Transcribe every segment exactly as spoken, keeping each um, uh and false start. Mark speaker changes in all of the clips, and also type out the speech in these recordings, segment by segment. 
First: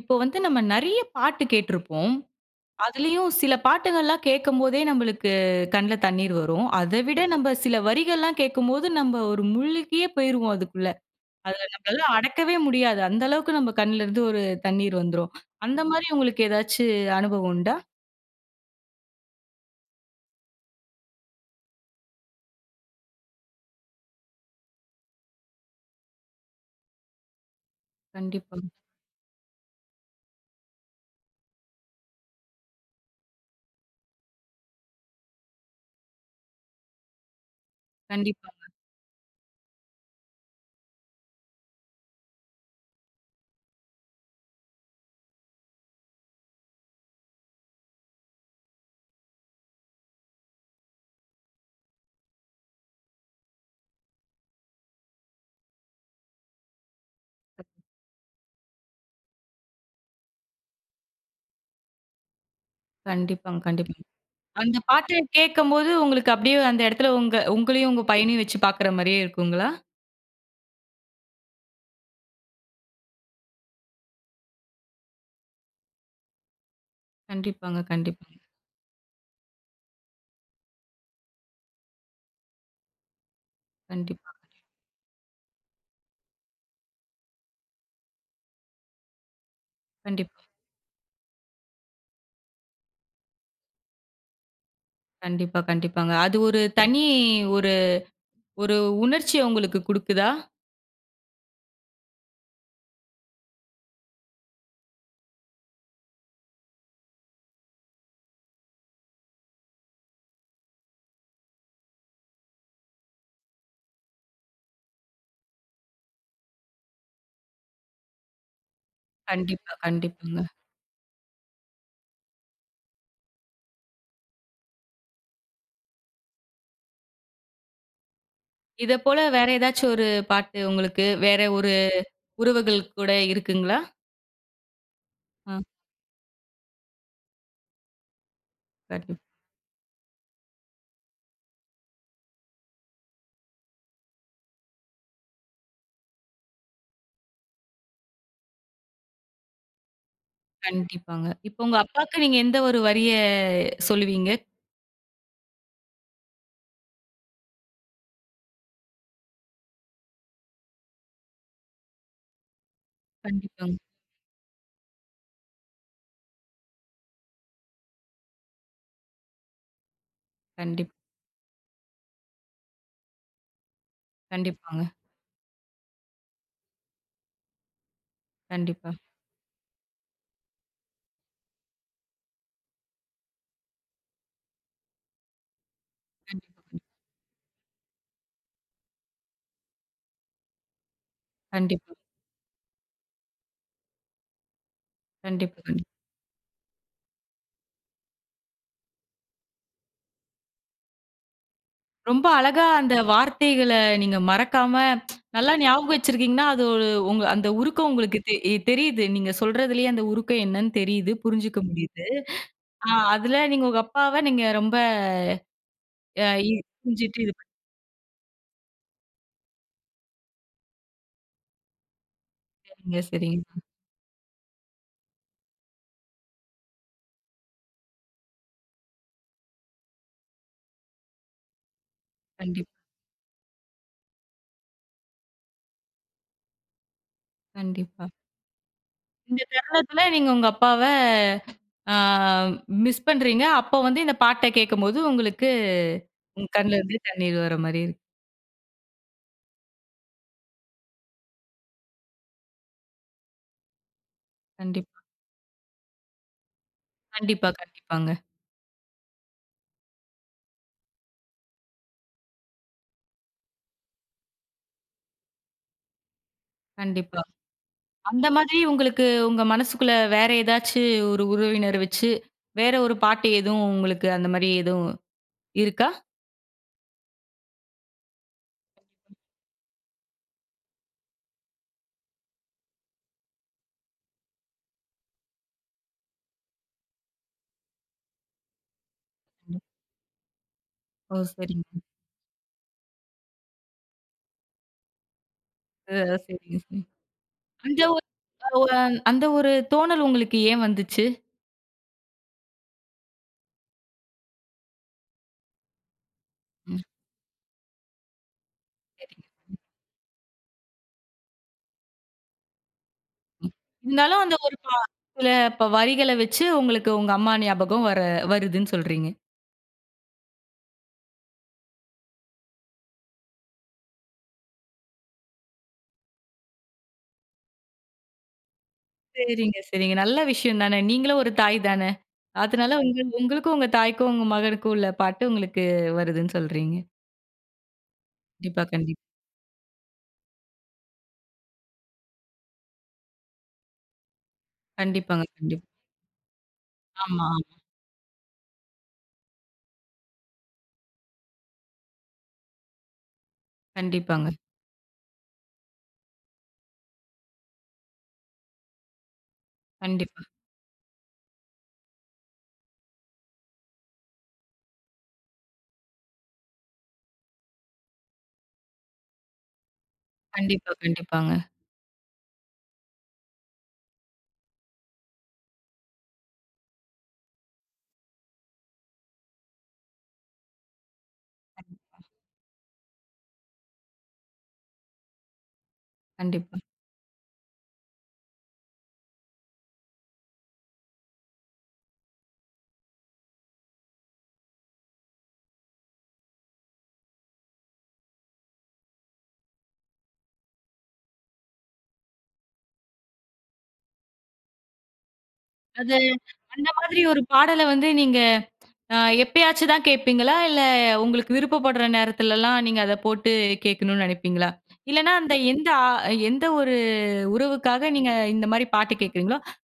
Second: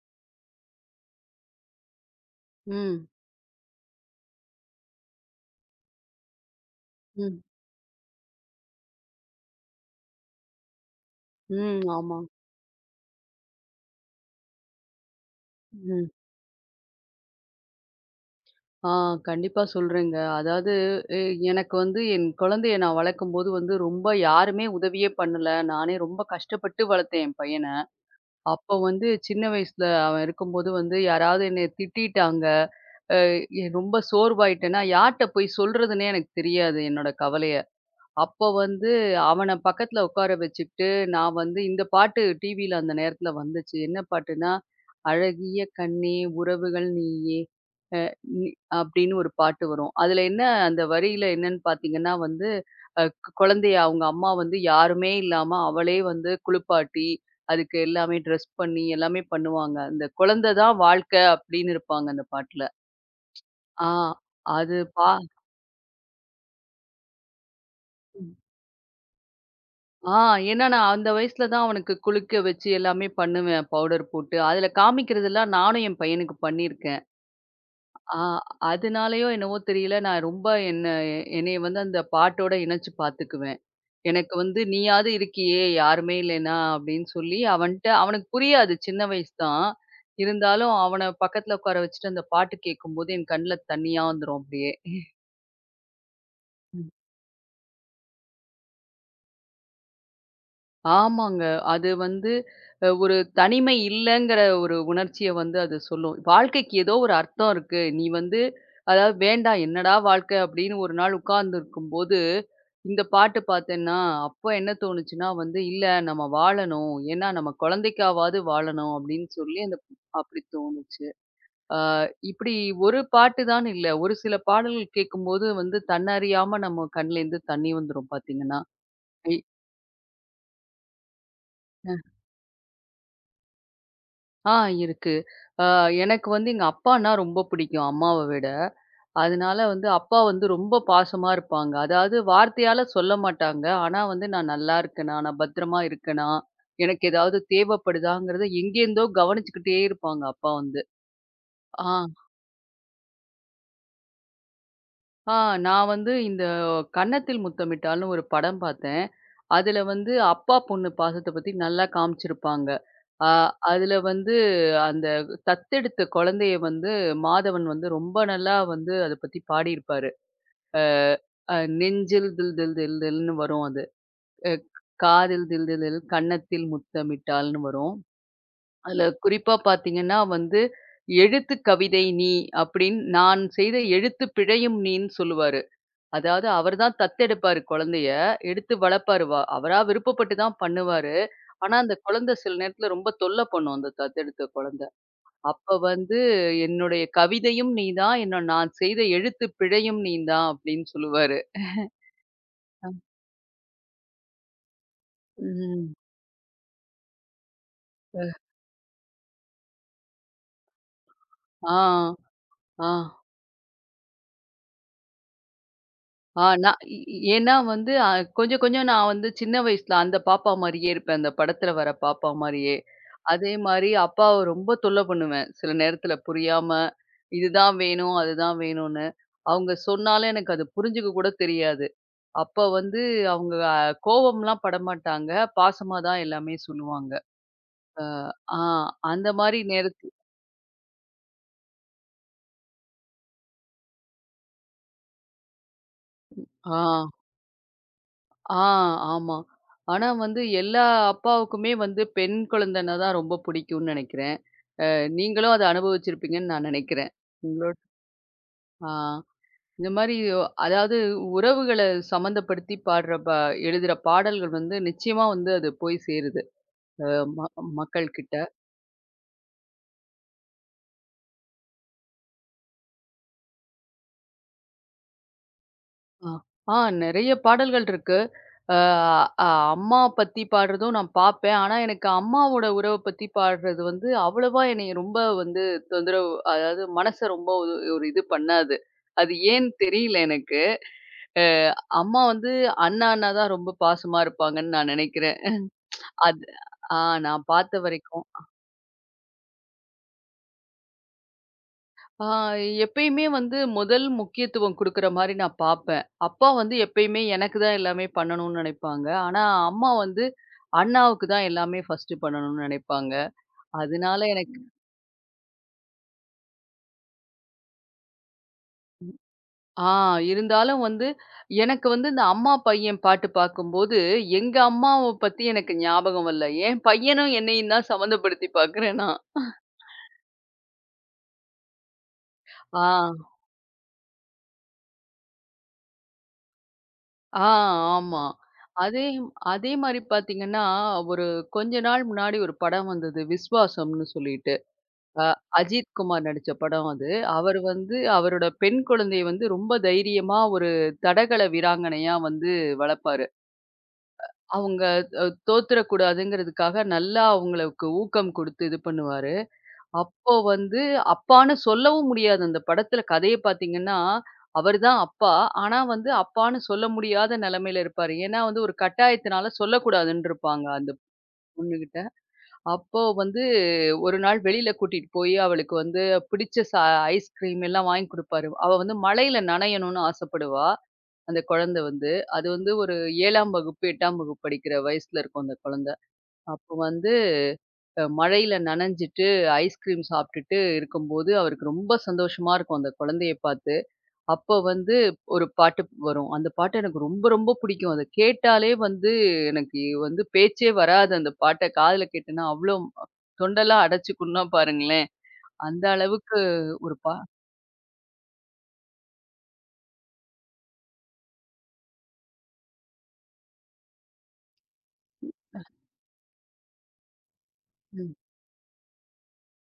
Speaker 1: இப்போ வந்து நம்ம நெறைய பாட்டு கேட்டிருப்போம்.
Speaker 2: ம்,
Speaker 1: அதுலயும் சில பாட்டுகள்லாம் கேட்கும்போதே நம்மளுக்கு கண்ல தண்ணீர் வரும். அத விட
Speaker 2: ம்,
Speaker 1: நம்ம சில வரிகள்லாம் கேட்கும்போது நம்ம ஒரு முழுகியே போயிருவோம் அதுக்குள்ள. அதுல
Speaker 2: ம்.
Speaker 1: நம்மளால
Speaker 2: ஆமா.
Speaker 1: அடக்கவே முடியாது. அந்த அளவுக்கு நம்ம கண்லருந்து ஒரு தண்ணீர் வந்துரும். அந்த மாரி
Speaker 2: ம்.
Speaker 1: உங்களுக்கு ஏதாச்சு அனுபவம் உண்டா?
Speaker 2: ஆ கண்டிப்பா சொல்றேங்க. அதாவது எ எனக்கு வந்து என் குழந்தைய நான் வளர்க்கும்போது வந்து ரொம்ப யாருமே உதவியே பண்ணல. நானே ரொம்ப கஷ்டப்பட்டு வளர்த்தேன் என் பையன.
Speaker 1: கண்டிப்பா,
Speaker 2: அப்போ வந்து சின்ன வயசுல அவன் இருக்கும்போது வந்து யாராவது என்னைய திட்டிட்டாங்க, அ எ ரொம்ப சோர்வாயிட்டேன்னா யார்ட்ட போய் சொல்றதுன்னே எனக்கு தெரியாது என்னோட கவலைய. அப்போ
Speaker 1: கண்டிப்பா,
Speaker 2: வந்து அவன பக்கத்துல உட்கார வச்சுக்கிட்டு, நான் வந்து இந்த பாட்டு டிவில அந்த நேரத்துல வந்துச்சு. என்ன பாட்டுன்னா, "அழகிய கண்ணே உறவுகள் நீயே" அ நி அப்படின்னு ஒரு பாட்டு வரும். அதுல என்ன அந்த வரியில என்னன்னு பார்த்தீங்கன்னா வந்து, அ குழந்தைய அவங்க அம்மா வந்து யாருமே இல்லாம அவளே வந்து குளிப்பாட்டி, அதுக்கு எல்லாமே ட்ரெஸ் பண்ணி எல்லாமே பண்ணுவாங்க. அந்த குழந்தை தான் வாழ்க்கை அப்படின்னு இருப்பாங்க அந்த பாட்டுல.
Speaker 1: கண்டிப்பாங்க,
Speaker 2: ஆ
Speaker 1: கண்டிப்பாங்க. அந்த
Speaker 2: அது பா
Speaker 1: பாட்ட கேட்கும்போது உங்களுக்கு அப்படியே அந்த இடத்துல உங்க உங்களையும் உங்க பையனையும் வச்சு பார்க்குற மாரியே இருக்குங்களா?
Speaker 2: ஆ. ஏன்னா நான் அந்த வயசுல தான் அவனுக்கு குளிக்க வச்சு எல்லாமே பண்ணுவேன். பவுடர் போட்டு. அதுல காமிக்கிறதெல்லாம் நானும் என் பையனுக்கு பண்ணியிருக்கேன்.
Speaker 1: கண்டிப்பாங்க,
Speaker 2: ஆ
Speaker 1: கண்டிப்பாங்க,
Speaker 2: அதனாலயோ என்னவோ தெரியல, நான் ரொம்ப என்ன என்னைய வந்து அந்த பாட்டோட இணைச்சு பார்த்துக்குவேன்.
Speaker 1: கண்டிப்பா,
Speaker 2: எனக்கு வந்து நீயாவது இருக்கியே! யாருமே இல்லன்னா அப்படின்னு சொல்லி அவன்ட்ட அவனுக்கு புரியாது சின்ன வயசு தான்.
Speaker 1: கண்டிப்பா.
Speaker 2: இருந்தாலும் அவன பக்கத்துல உட்கார வச்சுட்டு அந்த பாட்டு கேட்கும்போது என் கண்ல தண்ணீயா வந்துரும் அப்படியே.
Speaker 1: கண்டிப்பா, கண்டிப்பாங்க. அது ஒரு தனி ஒரு ஒரு உணர்ச்சிய உங்களுக்கு குடுக்குதா?
Speaker 2: ஆமாங்க. அது வந்து அ ஒரு தனிமை இல்லங்கிற ஒரு உணர்ச்சிய வந்து அது சொல்லும். வாழ்க்கைக்கு ஏதோ ஒரு அர்த்தம் இருக்கு. நீ வந்து அதாவது வேண்டாம் என்னடா வாழ்க்கை அப்படின்னு ஒரு நாள் உட்கார்ந்துருக்கும்போது, இந்த பாட்டு பார்த்தேன்னா, அப்ப என்ன தோணுச்சுன்னா வந்து, இல்ல நம்ம வாழணும். ஏன்னா நம்ம குழந்தைக்காவாவது வாழணும் அப்படின்னு சொல்லி
Speaker 1: கண்டிப்பா,
Speaker 2: அந்த அப்படி
Speaker 1: கண்டிப்பாங்க.
Speaker 2: தோணுச்சு. ஆ இப்படி ஒரு பாட்டு தான் இல்ல. ஒரு சில பாடல்கள் கேட்கும்போது வந்து தன்னறியாம நம்ம கண்லேருந்து தண்ணி வந்துரும் பார்த்தீங்கன்னா.
Speaker 1: இத போல வேற ஏதாச்சும் ஒரு பாட்டு உங்களுக்கு வேற ஒரு உறவுகள் கூட இருக்குங்களா?
Speaker 2: ஆ இருக்கு.
Speaker 1: ஆ
Speaker 2: அ எனக்கு வந்து எங்க அப்பான்னா ரொம்ப பிடிக்கும் அம்மாவ விட.
Speaker 1: கண்டிப்
Speaker 2: அதனால வந்து அப்பா வந்து ரொம்ப பாசமா இருப்பாங்க. அதாவது வார்த்தையால சொல்ல மாட்டாங்க. ஆனா வந்து நான் நல்லா இருக்கேனா, நான் பத்திரமா இருக்கேனா, எனக்கு ஏதாவது தேவைப்படுதாங்கிறத எங்கேருந்தோ கவனிச்சுக்கிட்டே இருப்பாங்க அப்பா வந்து.
Speaker 1: கண்டிப்பாங்க. இப்போ உங்க
Speaker 2: ஆ
Speaker 1: அப்பாக்கு நீங்க எந்த ஒரு வரிய சொல்லுவீங்க?
Speaker 2: ஆ நான் வந்து இந்த கன்னத்தில் முத்தமிட்டால்னு ஒரு படம் பார்த்தேன். அதுல வந்து அப்பா, பொண்ணு பாசத்த பத்தி நல்லா காமிச்சிருப்பாங்க. அ
Speaker 1: கண்டிப்பாங்க.
Speaker 2: அதுல வந்து அந்த தத்தெடுத்த குழந்தைய வந்து மாதவன் வந்து ரொம்ப நல்லா வந்து அத பத்தி பாடியிருப்பாரு. அ
Speaker 1: கண்டிப்
Speaker 2: அ நெஞ்சில் தில் தில் தில் தில்னு வரும் அது. அ
Speaker 1: கண்டிப்பாங்க.
Speaker 2: காதில் தில் தில் தில், கன்னத்தில் முத்தமிட்டால்னு வரும்.
Speaker 1: கண்டிப்பா.
Speaker 2: அதுல குறிப்பா பார்த்தீங்கன்னா வந்து, எழுத்து கவிதை நீ அப்படின்னு நான் செய்த எழுத்து பிழையும் நீன்னு சொல்லுவாரு. அதாவது
Speaker 1: கண்டிப்பா,
Speaker 2: அவர்
Speaker 1: கண்டிப்பா.
Speaker 2: தான் தத்தெடுப்பாரு குழந்தைய. எடுத்து வளர்ப்பாரு. வ அவரா விருப்பப்பட்டு தான் பண்ணுவாரு. ஆனா,
Speaker 1: கண்டிப்பா,
Speaker 2: அந்த
Speaker 1: கண்டிப்பா.
Speaker 2: குழந்தை சில நேரத்துல ரொம்ப தொல்ல பண்ணும், அந்த தத்தெடுத்த குழந்தை.
Speaker 1: கண்டிப்பா.
Speaker 2: அப்ப வந்து, "என்னுடைய கவிதையும் நீ தான். என்ன நான் செய்த எழுத்து பிழையும் நீ தான்" அப்படின்னு சொல்லுவாரு.
Speaker 1: ரொம்ப அழகா அந்த வார்த்தைகள நீங்க மறக்காம, நல்லா ஞாபகம்
Speaker 2: ம்.
Speaker 1: வச்சிருக்கீங்கன்னா, அது ஒரு உங்க அந்த உருக்கம் உங்களுக்கு தெ
Speaker 2: அ.
Speaker 1: இ- தெரியுது. நீங்க சொல்றதுலயே அந்த உருக்கம் என்னன்னு தெரியுது. புரிஞ்சுக்க
Speaker 2: ஆ.
Speaker 1: முடியுது.
Speaker 2: ஆ.
Speaker 1: ஆ அதுல நீங்க உங்க அப்பாவ நீங்க ரொம்ப அ
Speaker 2: ஆ
Speaker 1: இ
Speaker 2: நான் ஏ
Speaker 1: புரிஞ்சுட்டு இது
Speaker 2: ஏன்னா வந்து அ கொஞ்சம் கொஞ்சம் நான் வந்து சின்ன வயசுல அந்த பாப்பா மாரியே இருப்பேன். அந்த படத்துல வர பாப்பா மாரியே.
Speaker 1: பண்ணிட்டீங்க.
Speaker 2: அதே
Speaker 1: சரிங்க.
Speaker 2: மாரி அப்பாவ ரொம்ப தொல்ல பண்ணுவேன். சில நேரத்துல புரியாம, இதுதான் வேணும், அதுதான் வேணும்னு. அவங்க சொன்னாலும் எனக்கு அது புரிஞ்சுக்க கூட தெரியாது. அப்ப
Speaker 1: கண்டிப்பா,
Speaker 2: வந்து அவங்க அ கோவம்லாம் படமாட்டாங்க. பாசமா தான் எல்லாமே சொல்லுவாங்க. அ
Speaker 1: கண்டிப்பா.
Speaker 2: ஆ அந்த
Speaker 1: இந்த
Speaker 2: மாரி
Speaker 1: தருணத்துல
Speaker 2: நேரத்து
Speaker 1: நீங்க உங்க அப்பாவ ஆ மிஸ் பண்றீங்க. அப்போ வந்து இந்த பாட்ட கேட்கும்போது உங்களுக்கு உங்க
Speaker 2: ஆ,
Speaker 1: கண்ல இருந்து தண்ணீர் வர மாரி இருக்கு.
Speaker 2: ஆ ஆமா. ஆனா வந்து எல்லா அப்பாவுக்குமே வந்து பெண் குழந்தைன்னா தான் ரொம்ப பிடிக்கும்னு நெனைக்கிறேன்.
Speaker 1: கண்டிப்பா,
Speaker 2: நீங்களும் அத அனுபவிச்சிருப்பீங்கன்னு நான் நினைக்கிறேன்.
Speaker 1: கண்டிப்பா,
Speaker 2: உங்களோட
Speaker 1: கண்டிப்பாங்க.
Speaker 2: ஆ இந்த மாரி அதாவது உறவுகள சம்மந்தப்படுத்தி பாடுற ப எழுதுற பாடல்கள் வந்து நிச்சயமா வந்து அது போய் சேருது. அ
Speaker 1: கண்டிப்பா.
Speaker 2: ம
Speaker 1: அந்த
Speaker 2: மக்கள்கிட்ட.
Speaker 1: மாதிரி உங்களுக்கு உங்க மனசுக்குள்ள வேற ஏதாச்சு ஒரு உறவினர் வச்சு, வேற ஒரு பாட்டு எதுவும் உங்களுக்கு அந்த மாரி எதுவும் இருக்கா?
Speaker 2: ஆ. ஆ நெறைய பாடல்கள் இருக்கு. அ அ அம்மா பத்தி பாடுறதும் நான் பாப்பேன். ஆனா, எனக்கு அம்மாவோட உறவ பத்தி பாடுறது வந்து அவ்வளவா என்னைய ரொம்ப வந்து தொந்தரவு அதாவது மனச ரொம்ப ஒரு ஒரு இது பண்ணாது. அது ஏன்னு தெரியல எனக்கு.
Speaker 1: ஓ!
Speaker 2: அ
Speaker 1: சரிங்க.
Speaker 2: அம்மா வந்து அண்ணா அண்ணா தான் ரொம்ப பாசமா இருப்பாங்கன்னு நான் நெனைக்கிறேன்.
Speaker 1: அ
Speaker 2: அது
Speaker 1: சரிங்க, சரிங்க.
Speaker 2: ஆ நான் பார்த்த
Speaker 1: அந்த ஒரு
Speaker 2: வரைக்கும்.
Speaker 1: அ அந்த ஒரு தோணல் உங்களுக்கு ஏன் வந்துச்சு?
Speaker 2: ஆ எப்பயுமே வந்து முதல் முக்கியத்துவம் குடுக்குற மாரி நான் பாப்பேன். அப்பா வந்து
Speaker 1: ம்.
Speaker 2: எப்பயுமே எனக்கு தான் எல்லாமே பண்ணணும்னு நினைப்பாங்க.
Speaker 1: சரிங்க.
Speaker 2: ஆனா, அம்மா வந்து அண்ணாவுக்கு தான் எல்லாமே ஃபர்ஸ்ட் பண்ணணும்னு நினைப்பாங்க. அதனால
Speaker 1: இருந்தாலும் அந்த ஒரு
Speaker 2: எனக்கு
Speaker 1: பா சில ப வரிகள வச்சு உங்களுக்கு உங்க அம்மா ஞாபகம் வர வருதுன்னு சொல்றீங்க.
Speaker 2: ஆ இருந்தாலும் வந்து எனக்கு வந்து இந்த அம்மா பையன் பாட்டு பார்க்கும்போது, எங்க அம்மாவ பத்தி எனக்கு ஞாபகம் வரல. என் பையனும் என்னையும் தான் சம்மந்தப்படுத்தி பார்க்குறேன் நான்.
Speaker 1: சரிங்க, சரிங்க. நல்ல விஷயம் தானே. நீங்களும் ஒரு தாய் தானே. அதனால உங்க
Speaker 2: ஆ,
Speaker 1: உங்களுக்கும் உங்க தாய்க்கும் உங்க மகனுக்கும் உள்ள பாட்டு உங்களுக்கு வருதுன்னு சொல்றீங்க.
Speaker 2: ஆ ஆமா.
Speaker 1: கண்டிப்பா, கண்டிப்பா.
Speaker 2: அதே அதே மாரி பார்த்தீங்கன்னா, ஒரு கொஞ்ச நாள் முன்னாடி ஒரு படம் வந்தது. விஸ்வாசம்னு சொல்லிட்டு.
Speaker 1: கண்டிப்பாங்க,
Speaker 2: அ
Speaker 1: கண்டிப்பா.
Speaker 2: அஜித் குமார் நடிச்ச படம் அது.
Speaker 1: ஆமா.
Speaker 2: அவரு வந்து அவரோட பெண் குழந்தைய வந்து ரொம்ப தைரியமா ஒரு தடகள வீராங்கனையா வந்து வளர்ப்பாரு.
Speaker 1: கண்டிப்பாங்க.
Speaker 2: அவங்க அ தோத்துறக்கூடாதுங்கிறதுக்காக நல்லா அவங்களுக்கு ஊக்கம் குடுத்து இது பண்ணுவாரு.
Speaker 1: கண்டிப்பா,
Speaker 2: அப்போ வந்து அப்பான்னு சொல்லவும் முடியாது. அந்த படத்துல கதைய பார்த்தீங்கன்னா, அவரு தான் அப்பா. ஆனா வந்து அப்பான்னு சொல்ல முடியாத நெலைமையில இருப்பாரு. ஏன்னா வந்து ஒரு கட்டாயத்தினால சொல்லக்கூடாதுன்னு இருப்பாங்க
Speaker 1: கண்டிப்பா,
Speaker 2: அந்த
Speaker 1: கண்டிப்பாங்க.
Speaker 2: பொண்ணுகிட்ட. அப்போ வந்து ஒரு நாள் வெளியில கூட்டிட்டு போய் அவளுக்கு வந்து பிடிச்ச ச ஐஸ்கிரீம் எல்லாம் வாங்கி குடுப்பாரு. அவ வந்து மழையில நனையணும்னு ஆசைப்படுவா. அந்த குழந்தை வந்து. அது வந்து ஒரு ஏழாம் வகுப்பு, எட்டாம் வகுப்பு படிக்கிற வயசுல இருக்கும் அந்த குழந்தை.
Speaker 1: கண்டிப்பா.
Speaker 2: அப்போ வந்து அ மழையில நனைஞ்சிட்டு ஐஸ்கிரீம் சாப்பிட்டுட்டு இருக்கும்போது, அவருக்கு ரொம்ப சந்தோஷமா இருக்கும் அந்த குழந்தைய பார்த்து. அப்போ வந்து ஒரு பாட்டு வரும். அந்த பாட்டு எனக்கு ரொம்ப, ரொம்ப பிடிக்கும். அத கேட்டாலே வந்து எனக்கு வந்து பேச்சே வராது. அந்த பாட்ட காதுல கேட்டேன்னா, அவ்ளோ தொண்டெல்லாம் அடைச்சுக்கும்னா பாருங்களேன். அந்த
Speaker 1: அது
Speaker 2: அளவுக்கு
Speaker 1: அந்த
Speaker 2: ஒரு
Speaker 1: மாதிரி
Speaker 2: பா
Speaker 1: ஒரு பாடல வந்து நீங்க அ எப்பயாச்சும் தான் கேட்பீங்களா? இல்ல உங்களுக்கு விருப்பப்படுற நேரத்துலலாம் நீங்க அத போட்டு கேட்கணும்னு நினைப்பீங்களா? இல்லன்னா அந்த எந்த ஆ எந்த ஒரு உறவுக்காக நீங்க
Speaker 2: ம்.
Speaker 1: இந்த மாரி பாட்டு கேட்கிறீங்களோ,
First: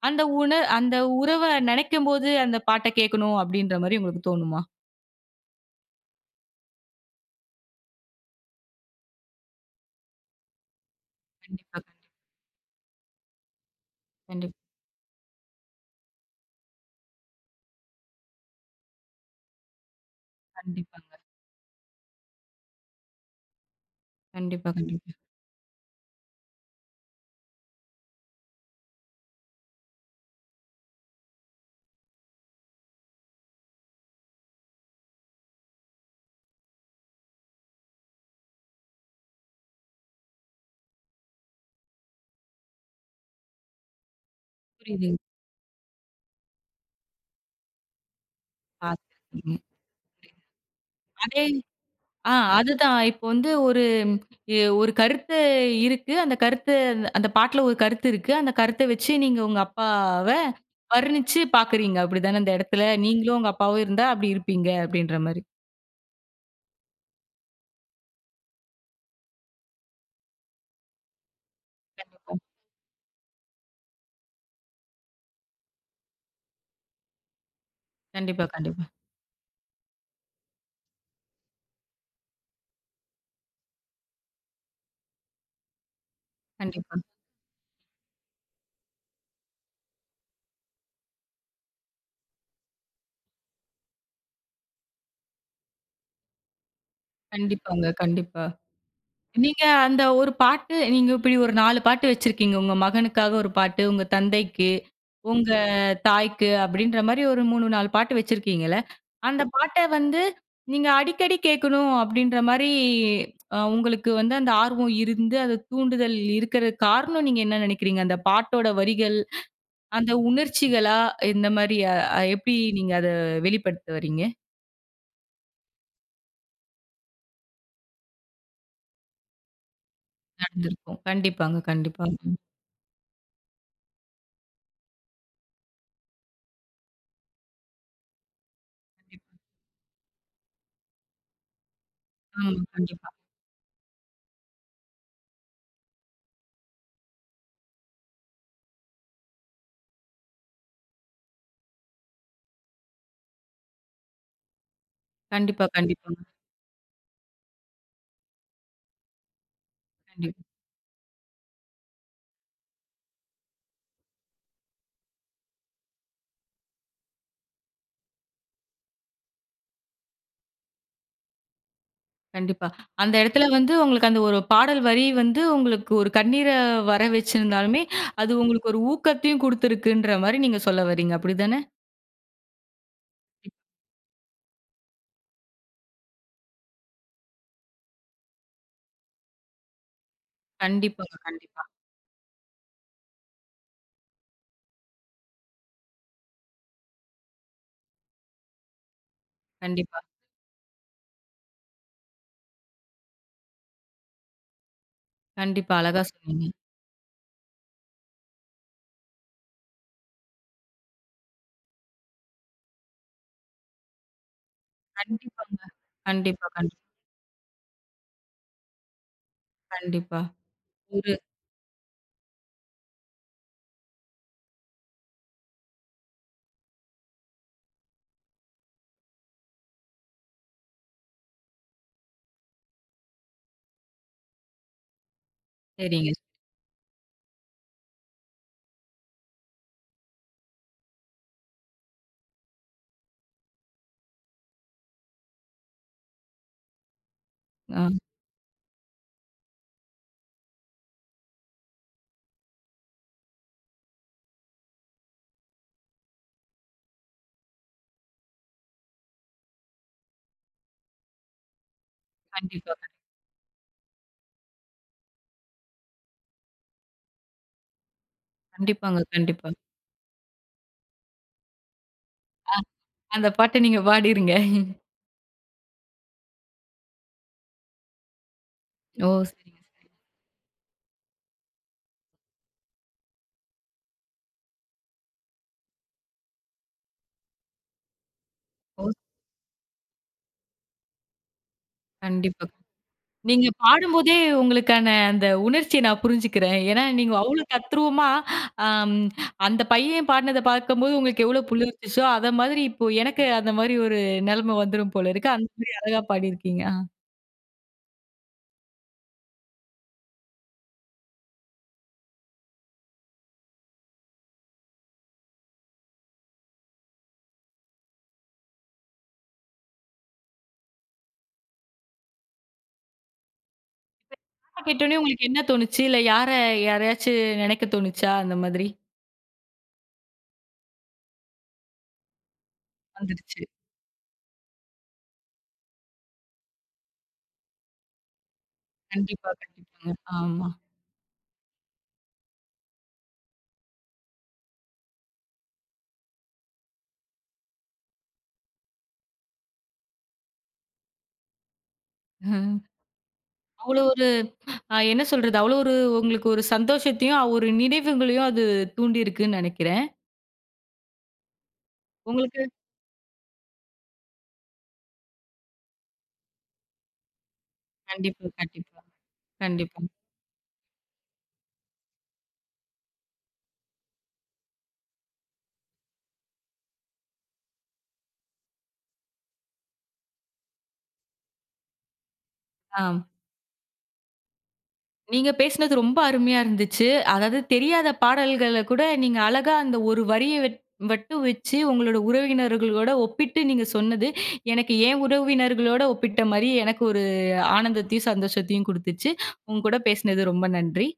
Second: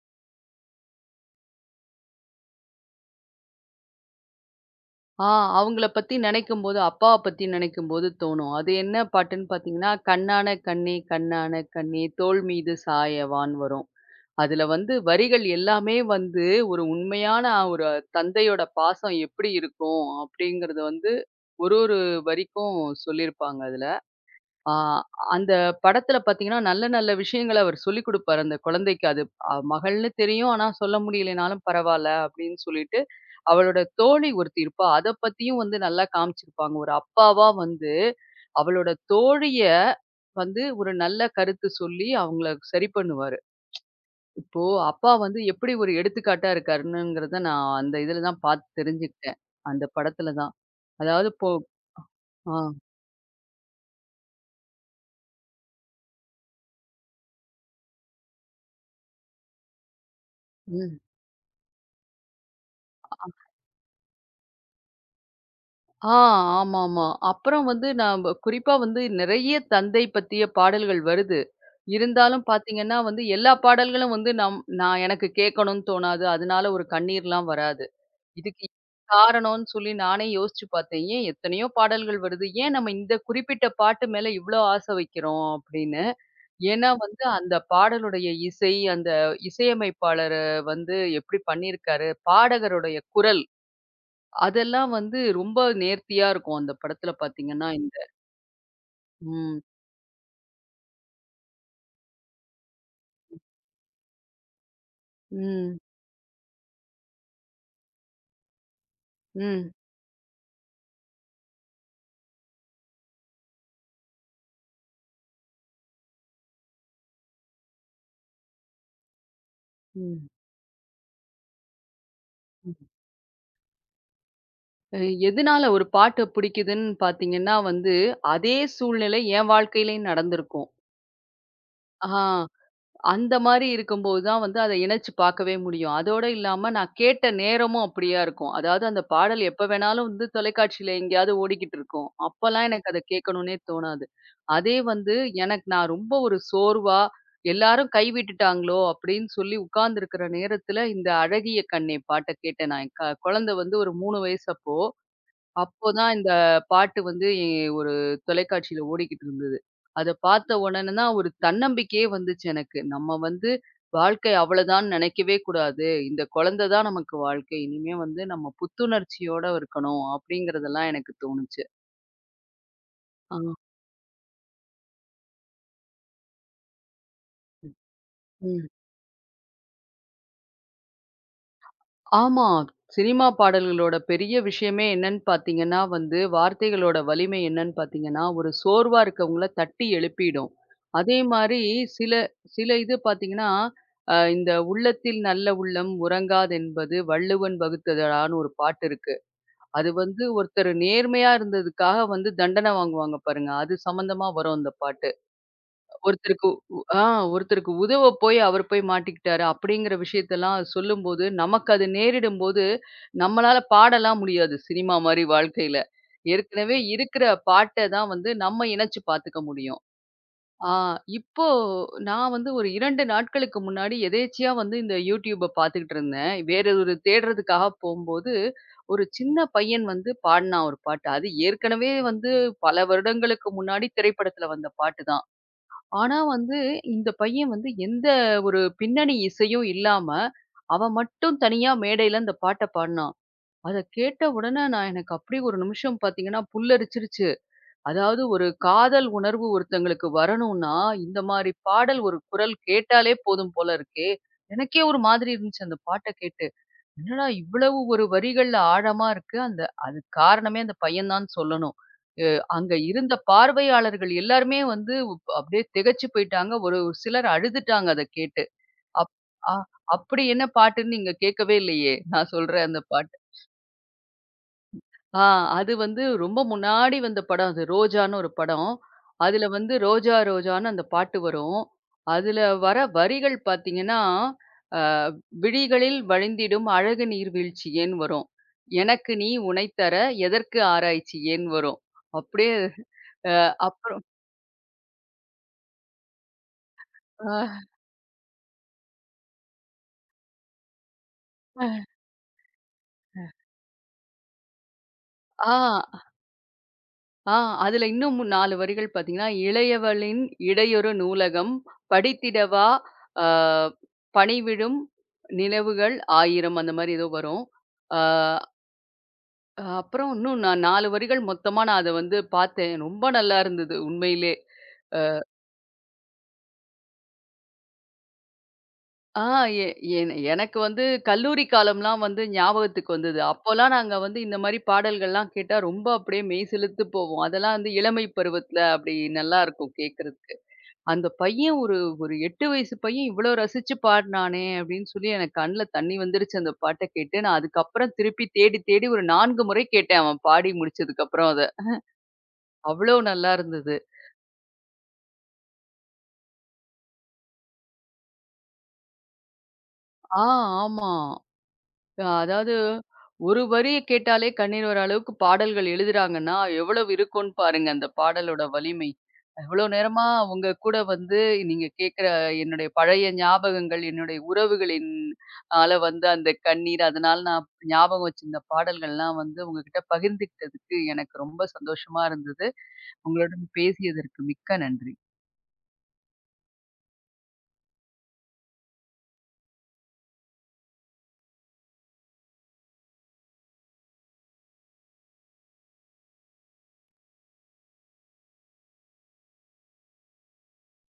Speaker 1: அந்த உண அந்த உறவ நினைக்கும்போது அந்த பாட்ட கேட்கணும் அப்டின்ற மாரி உங்களுக்கு தோணுமா?
Speaker 2: ஆ அவங்கள பத்தி நினைக்கும்போது, அப்பாவ பத்தி நினைக்கும்போது தோணும். அது என்ன பாட்டுன்னு பார்த்தீங்கன்னா, "கண்ணான கண்ணே கண்ணான
Speaker 1: கண்டிப்பா,
Speaker 2: கண்ணே தோள் மீது சாயவான்னு" வரும்.
Speaker 1: கண்டிப்பா,
Speaker 2: அதுல வந்து வரிகள் எல்லாமே வந்து ஒரு உண்மையான ஒரு தந்தையோட பாசம் எப்படி இருக்கும் அப்படிங்கறது வந்து
Speaker 1: கண்டிப்பாங்க.
Speaker 2: ஒரு ஒரு வரிக்கும் சொல்லியிருப்பாங்க அதுல.
Speaker 1: கண்டிப்பா,
Speaker 2: ஆ
Speaker 1: கண்டிப்பா.
Speaker 2: அந்த படத்துல பார்த்தீங்கன்னா, நல்ல நல்ல விஷயங்கள அவர் சொல்லிக் குடுப்பாரு அந்த குழந்தைக்கு. அது அ மகள்னு தெரியும். ஆனா சொல்ல முடியலைனாலும் பரவால்ல அப்படின்னு சொல்லிட்டு, அவளோட தோழி ஒருத்தி இருப்பா. அத பத்தியும் வந்து நல்லா காமிச்சிருப்பாங்க. ஒரு அப்பாவா வந்து அவளோட தோழிய வந்து ஒரு நல்ல கருத்து சொல்லி அவங்கள சரி பண்ணுவாரு. இப்போ அப்பா
Speaker 1: புரியுதுங்க.
Speaker 2: வந்து எப்படி ஒரு எடுத்துக்காட்டா இருக்காருன்னுங்கிறத நான் அந்த இதுல தான் பார்த்து தெரிஞ்சுக்கிட்டேன்.
Speaker 1: பாத்துருக்கேங்க.
Speaker 2: அந்த படத்துல தான். அதாவது
Speaker 1: அதே
Speaker 2: இப்போ
Speaker 1: ஆ
Speaker 2: ஆ,
Speaker 1: அதுதான். இப்போ வந்து ஒரு எ ஒரு கருத்து இருக்கு. அந்த கருத்து அந்த அந்த பாட்டுல ஒரு கருத்து இருக்கு. அந்த கருத்த வச்சு நீங்க உங்க அப்பாவ
Speaker 2: ம்.
Speaker 1: வர்ணிச்சு பார்க்குறீங்க. அப்படிதானே அந்த இடத்துல? நீங்களும் உங்க அப்பாவும் இருந்தா அப்படி இருப்பீங்க அப்படின்ற மாரி.
Speaker 2: ஆ ஆமாமா. அப்புறம் வந்து நான் வ- குறிப்பா வந்து நிறைய தந்தை பத்திய பாடல்கள் வருது.
Speaker 1: கண்டிப்பா.
Speaker 2: இருந்தாலும் பார்த்தீங்கன்னா வந்து எல்லா பாடல்களும் வந்து நம் நான் எனக்கு கேட்கணும்னு தோணாது. அதனால ஒரு கண்ணீர்லாம் வராது.
Speaker 1: கண்டிப்பா,
Speaker 2: இதுக்கு என்ன
Speaker 1: கண்டிப்பா.
Speaker 2: காரணம்னு சொல்லி நானே யோசிச்சு பார்த்தேன். ஏன் எத்தனையோ பாடல்கள் வருது. ஏன் நம்ம இந்த குறிப்பிட்ட பாட்டு மேல இவ்ளோ ஆசை வைக்கிறோம் அப்படின்னு. ஏன்னா
Speaker 1: கண்டிப்பா.
Speaker 2: வந்து அந்த பாடலுடைய இசை, அந்த இசையமைப்பாளரு வந்து எப்படி பண்ணியிருக்காரு, பாடகருடைய குரல் அதெல்லாம் வந்து ரொம்ப நேர்த்தியா இருக்கும். அந்த படத்துல பாத்தீங்கன்னா
Speaker 1: கண்டிப்பாங்க.
Speaker 2: இந்த
Speaker 1: கண்டிப்பா.
Speaker 2: ம்,
Speaker 1: நீங்க அந்த ஒரு பாட்டு நீங்க இப்படி ஒரு நான்கு பாட்டு வச்சிருக்கீங்க. உங்க மகனுக்காக ஒரு பாட்டு, உங்க தந்தைக்கு, உங்க
Speaker 2: ம்,
Speaker 1: தாய்க்கு அப்படின்ற மாரி ஒரு மூன்று, நான்கு பாட்டு வச்சிருக்கீங்கல்ல. அந்த
Speaker 2: ம்,
Speaker 1: பாட்ட வந்து நீங்க அடிக்கடி கேட்கணும் அப்படின்ற மாரி அ உங்களுக்கு வந்து அந்த ஆர்வம் இருந்து, அது தூண்டுதல் இருக்கிற காரணம் நீங்க என்ன நினைக்கிறீங்க? அந்த பாட்டோட வரிகள், அந்த
Speaker 2: ம்,
Speaker 1: உணர்ச்சிகளா? இந்த மாரி அ எப்படி
Speaker 2: ம்.
Speaker 1: நீங்க அத வெளிப்படுத்த வரீங்க?
Speaker 2: அ எதனால ஒரு பாட்டு பிடிக்குதுன்னு பாத்தீங்கன்னா வந்து, அதே சூழ்நிலை என் வாழ்க்கையிலயும் நடந்திருக்கும்.
Speaker 1: நடந்திருக்கும். கண்டிப்பாங்க, கண்டிப்பா.
Speaker 2: ஆ.
Speaker 1: ம்.
Speaker 2: அந்த மாரி இருக்கும்போது தான் வந்து அத இணைச்சு பார்க்கவே முடியும். அதோட இல்லாம நான் கேட்ட நேரமும் அப்படியா இருக்கும். அதாவது அந்த பாடல் எப்ப வேணாலும் வந்து தொலைக்காட்சியில எங்கேயாவது ஓடிக்கிட்டு இருக்கும்.
Speaker 1: ஆமா.
Speaker 2: அப்பல்லாம் எனக்கு அத
Speaker 1: கண்டிப்பா.
Speaker 2: கேட்கணும்னே தோணாது. அதே வந்து எனக்கு நான் ரொம்ப ஒரு சோர்வா, எல்லாரும் கைவிட்டுட்டாங்களோ அப்படின்னு சொல்லி உட்கார்ந்திருக்கிற நேரத்துல இந்த அழகிய கண்ணே பாட்ட கேட்டேன் நான். என் க குழந்தை வந்து ஒரு மூணு வயசு அப்போ.
Speaker 1: கண்டிப்பா,
Speaker 2: அப்போதான்
Speaker 1: கண்டிப்பாங்க.
Speaker 2: இந்த பாட்டு வந்து எ ஒரு தொலைக்காட்சியில ஓடிக்கிட்டு இருந்தது. அத
Speaker 1: கண்டிப்பா.
Speaker 2: பார்த்த உடனே தான் ஒரு தன்னம்பிக்கையே வந்துச்சு எனக்கு. நம்ம வந்து வாழ்க்கை அவ்வளோதான்னு நெனைக்கவே கூடாது. இந்த குழந்தை தான் நமக்கு வாழ்க்கை. இனிமே வந்து நம்ம புத்துணர்ச்சியோட இருக்கணும், அப்படிங்கிறதெல்லாம் எனக்கு தோணுச்சு.
Speaker 1: கண்டிப்பா. அந்த
Speaker 2: ஆ.
Speaker 1: இடத்துல வந்து உங்களுக்கு அந்த ஒரு பாடல் வரி வந்து உங்களுக்கு ஒரு கண்ணீர வர வச்சிருந்தாலுமே, அது
Speaker 2: ம்.
Speaker 1: உங்களுக்கு ஒரு ஊக்கத்தையும் குடுத்துருக்குன்ற மாரி நீங்க சொல்ல வரீங்க. அப்படிதானே?
Speaker 2: ஆமா. சினிமா பாடல்களோட பெரிய விஷயமே என்னன்னு பார்த்தீங்கன்னா வந்து, வார்த்தைகளோட வலிமை என்னன்னு பார்த்தீங்கன்னா, ஒரு சோர்வா இருக்கவங்கள தட்டி எழுப்பிடும்.
Speaker 1: கண்டிப்பாங்க.
Speaker 2: அதே மாரி
Speaker 1: கண்டிப்பா.
Speaker 2: சில சில இது பார்த்தீங்கன்னா, அ இந்த "உள்ளத்தில் நல்ல உள்ளம் உறங்காதென்பது வள்ளுவன் வகுத்ததடான்னு" ஒரு பாட்டு இருக்கு. அது
Speaker 1: கண்டிப்பா.
Speaker 2: வந்து ஒருத்தர் நேர்மையா இருந்ததுக்காக வந்து தண்டனை வாங்குவாங்க பாருங்க. அது சம்மந்தமா வரும் அந்த பாட்டு.
Speaker 1: கண்டிப்பா. அழகா
Speaker 2: ஒருத்தருக்கு
Speaker 1: சொன்னீங்க.
Speaker 2: உ ஆ ஒருத்தருக்கு உதவ போய் அவர் போய் மாட்டிக்கிட்டாரு அப்படிங்கிற விஷயத்தெல்லாம் சொல்லும்போது, நமக்கு அது நேரிடும்போது, நம்மளால பாடலாம் முடியாது. சினிமா மாரி
Speaker 1: கண்டிப்பாங்க.
Speaker 2: வாழ்க்கையில.
Speaker 1: கண்டிப்பா,
Speaker 2: ஏற்கனவே
Speaker 1: கண்டிப்பா,
Speaker 2: இருக்கிற பாட்ட தான் வந்து நம்ம இணச்சு பார்த்துக்க முடியும்.
Speaker 1: கண்டிப்பா.
Speaker 2: ஆ
Speaker 1: ஒரு
Speaker 2: இப்போ நான் வந்து ஒரு இரண்டு நாட்களுக்கு முன்னாடி எதேர்ச்சையா வந்து இந்த YouTubeப பார்த்துக்கிட்டு இருந்தேன். வேற ஒரு தேடுறதுக்காக போம்போது, ஒரு சின்ன பையன் வந்து பாடுனான் ஒரு பாட்டு. அது ஏற்கனவே வந்து பல வருடங்களுக்கு முன்னாடி திரைப்படத்துல வந்த பாட்டு தான்.
Speaker 1: சரிங்க.
Speaker 2: ஆனா வந்து, இந்த பையன் வந்து எந்த ஒரு பின்னணி இசையும் இல்லாம, அவன் மட்டும் தனியா மேடையில அந்த பாட்ட பாடுனான். அத கேட்ட உடனே நான் எனக்கு அப்படியே ஒரு நிமிஷம் பார்த்தீங்கன்னா, புல்லரிச்சிருச்சு.
Speaker 1: ஆ
Speaker 2: அதாவது ஒரு காதல் உணர்வு ஒருத்தங்களுக்கு வரணும்னா, இந்த மாரி பாடல் ஒரு குரல் கேட்டாலே போதும் போல இருக்கே! எனக்கே ஒரு மாதிரி இருந்துச்சு அந்த பாட்ட கேட்டு. என்னடா இவ்வளவு ஒரு வரிகள்ல ஆழமா இருக்கு. அந்த அதுக்கு காரணமே அந்த பையன் தான் சொல்லணும். அ அங்க
Speaker 1: கண்டிப்பா.
Speaker 2: இருந்த பார்வையாளர்கள் எல்லாருமே வந்து உப் அப்படியே திகைச்சு போயிட்டாங்க. ஒரு சிலர் அழுதுட்டாங்க அத கேட்டு.
Speaker 1: கண்டிப்பாங்க.
Speaker 2: அப்
Speaker 1: கண்டிப்பா.
Speaker 2: அ அப்படி என்ன பாட்டுன்னு நீங்க கேட்கவே இல்லையே! நான் சொல்ற அந்த பாட்டு.
Speaker 1: அந்த பாட்ட நீங்க பாடிருங்க.
Speaker 2: ஆ அது வந்து ரொம்ப முன்னாடி வந்த படம் அது. ரோஜான்னு ஒரு படம்.
Speaker 1: ஓ!
Speaker 2: அதுல
Speaker 1: சரிங்க.
Speaker 2: வந்து ரோஜா ரோஜான்னு அந்த பாட்டு வரும். அதுல வர வரிகள் பார்த்தீங்கன்னா, அ "விழிகளில் வழிந்திடும் அழகு நீர்வீழ்ச்சி ஏன்" வரும்.
Speaker 1: ஓ!
Speaker 2: "எனக்கு நீ உனை தர எதற்கு ஆராய்ச்சி ஏன்" வரும்.
Speaker 1: கண்டிப்பா.
Speaker 2: அப்படியே அ
Speaker 1: நீங்க
Speaker 2: அப்புறம்
Speaker 1: பாடும்போதே உங்களுக்கான அந்த உணர்ச்சிய நான் புரிஞ்சுக்கிறேன். ஏன்னா, நீங்க அவ்ளோ
Speaker 2: ஆ.
Speaker 1: தத்ரூவமா அம் அந்த பையன் பாடுனத பார்க்கும்போது உங்களுக்கு எவ்ளோ புளிர்ச்சிச்சோ, அத மாதிரி இப்போ எனக்கு அந்த மாரி ஒரு நெலைம வந்துரும் போல இருக்கு. அந்த
Speaker 2: ஆ.
Speaker 1: மாரி அழகா பாடியிருக்கீங்க. ஆ.
Speaker 2: ஆ அதுல இன்னும் நாலு வரிகள் பாத்தீங்கன்னா, "இளையவளின் இடையொரு நூலகம் படித்திடவா அ பணிவிடும் நினைவுகள் ஆயிரம்" அந்த மாரி ஏதோ வரும். ஆ அப்புறம் இன்னும் நான் நாலு வரிகள் மொத்தமா நான் அத வந்து பாத்தேன். ரொம்ப நல்லா இருந்தது உண்மையிலே.
Speaker 1: பாட்டு கேட்டோனே
Speaker 2: அ
Speaker 1: உங்களுக்கு என்ன தோணுச்சு? இல்ல யார யாரையாச்சும் நெனைக்க தோணுச்சா? அந்த மாதிரி
Speaker 2: ஆ எ என எனக்கு வந்து கல்லூரி காலம்லாம் வந்து ஞாபகத்துக்கு வந்தது.
Speaker 1: வந்துருச்சு.
Speaker 2: அப்போலாம் நாங்க வந்து இந்த மாரி பாடல்கள்லாம் கேட்டா ரொம்ப அப்படியே மெய் சிலுத்து போவோம். அதெல்லாம் வந்து இளமை பருவத்துல அப்படி
Speaker 1: கண்டிப்பா,
Speaker 2: நல்லாருக்கும்
Speaker 1: கண்டிப்பாங்க.
Speaker 2: கேட்கறதுக்கு.
Speaker 1: ஆமா.
Speaker 2: அந்த பையன் ஒரு ஒரு எட்டு வயசு பையன் இவ்ளோ ரசிச்சு பாடுனானே! அப்படின்னு சொல்லி எனக்கு கண்ல தண்ணி வந்துருச்சு அந்த பாட்ட கேட்டு. நான் அதுக்கப்புறம் திருப்பி தேடி தேடி ஒரு நான்கு முறை கேட்டேன் அவன் பாடி முடிச்சதுக்கப்புறம் அத. அவ்ளோ நல்லா இருந்தது.
Speaker 1: அவ்ளோ ஒரு அ என்ன சொல்றது? அவ்ளோ ஒரு உங்களுக்கு ஒரு சந்தோஷத்தையும், ஒரு நினைவுகளையும் அது தூண்டியிருக்குன்னு நெனைக்கிறேன்.
Speaker 2: ஆ, ஆமா. அ
Speaker 1: உங்களுக்கு
Speaker 2: அதாவது, ஒரு வரிய கேட்டாலே கண்ணீர் வர அளவுக்கு பாடல்கள் எழுதுறாங்கன்னா, எவ்வளவு இருக்கும்ன்னு பாருங்க அந்த
Speaker 1: கண்டிப்பா,
Speaker 2: பாடலோட
Speaker 1: கண்டிப்பா,
Speaker 2: வலிமை. எவ்வளோ
Speaker 1: கண்டிப்பா.
Speaker 2: நேரமா உங்க கூட வந்து நீங்க கேட்குற என்னுடைய பழைய ஞாபகங்கள், என்னுடைய உறவுகளின் ஆல வந்து அந்த கண்ணீர், அதனால நான் ஞாபகம் வச்சிருந்த பாடல்கள்லாம் வந்து உங்ககிட்ட பகிர்ந்துக்கிட்டதுக்கு எனக்கு ரொம்ப சந்தோஷமா இருந்தது.
Speaker 1: ஆம்.
Speaker 2: உங்களுடன் பேசியதற்கு மிக்க நன்றி.
Speaker 1: நீங்க பேசினது ரொம்ப அருமையா இருந்துச்சு. அதாவது தெரியாத பாடல்கள கூட நீங்க அழகா அந்த ஒரு வரிய வட் மட்டும் வச்சு உங்களோட உறவினர்களோட ஒப்பிட்டு நீங்க சொன்னது, எனக்கு என் உறவினர்களோட ஒப்பிட்ட மாரி எனக்கு ஒரு ஆனந்தத்தையும், சந்தோஷத்தையும் குடுத்துச்சு. உங்க கூட பேசினது ரொம்ப நன்றி.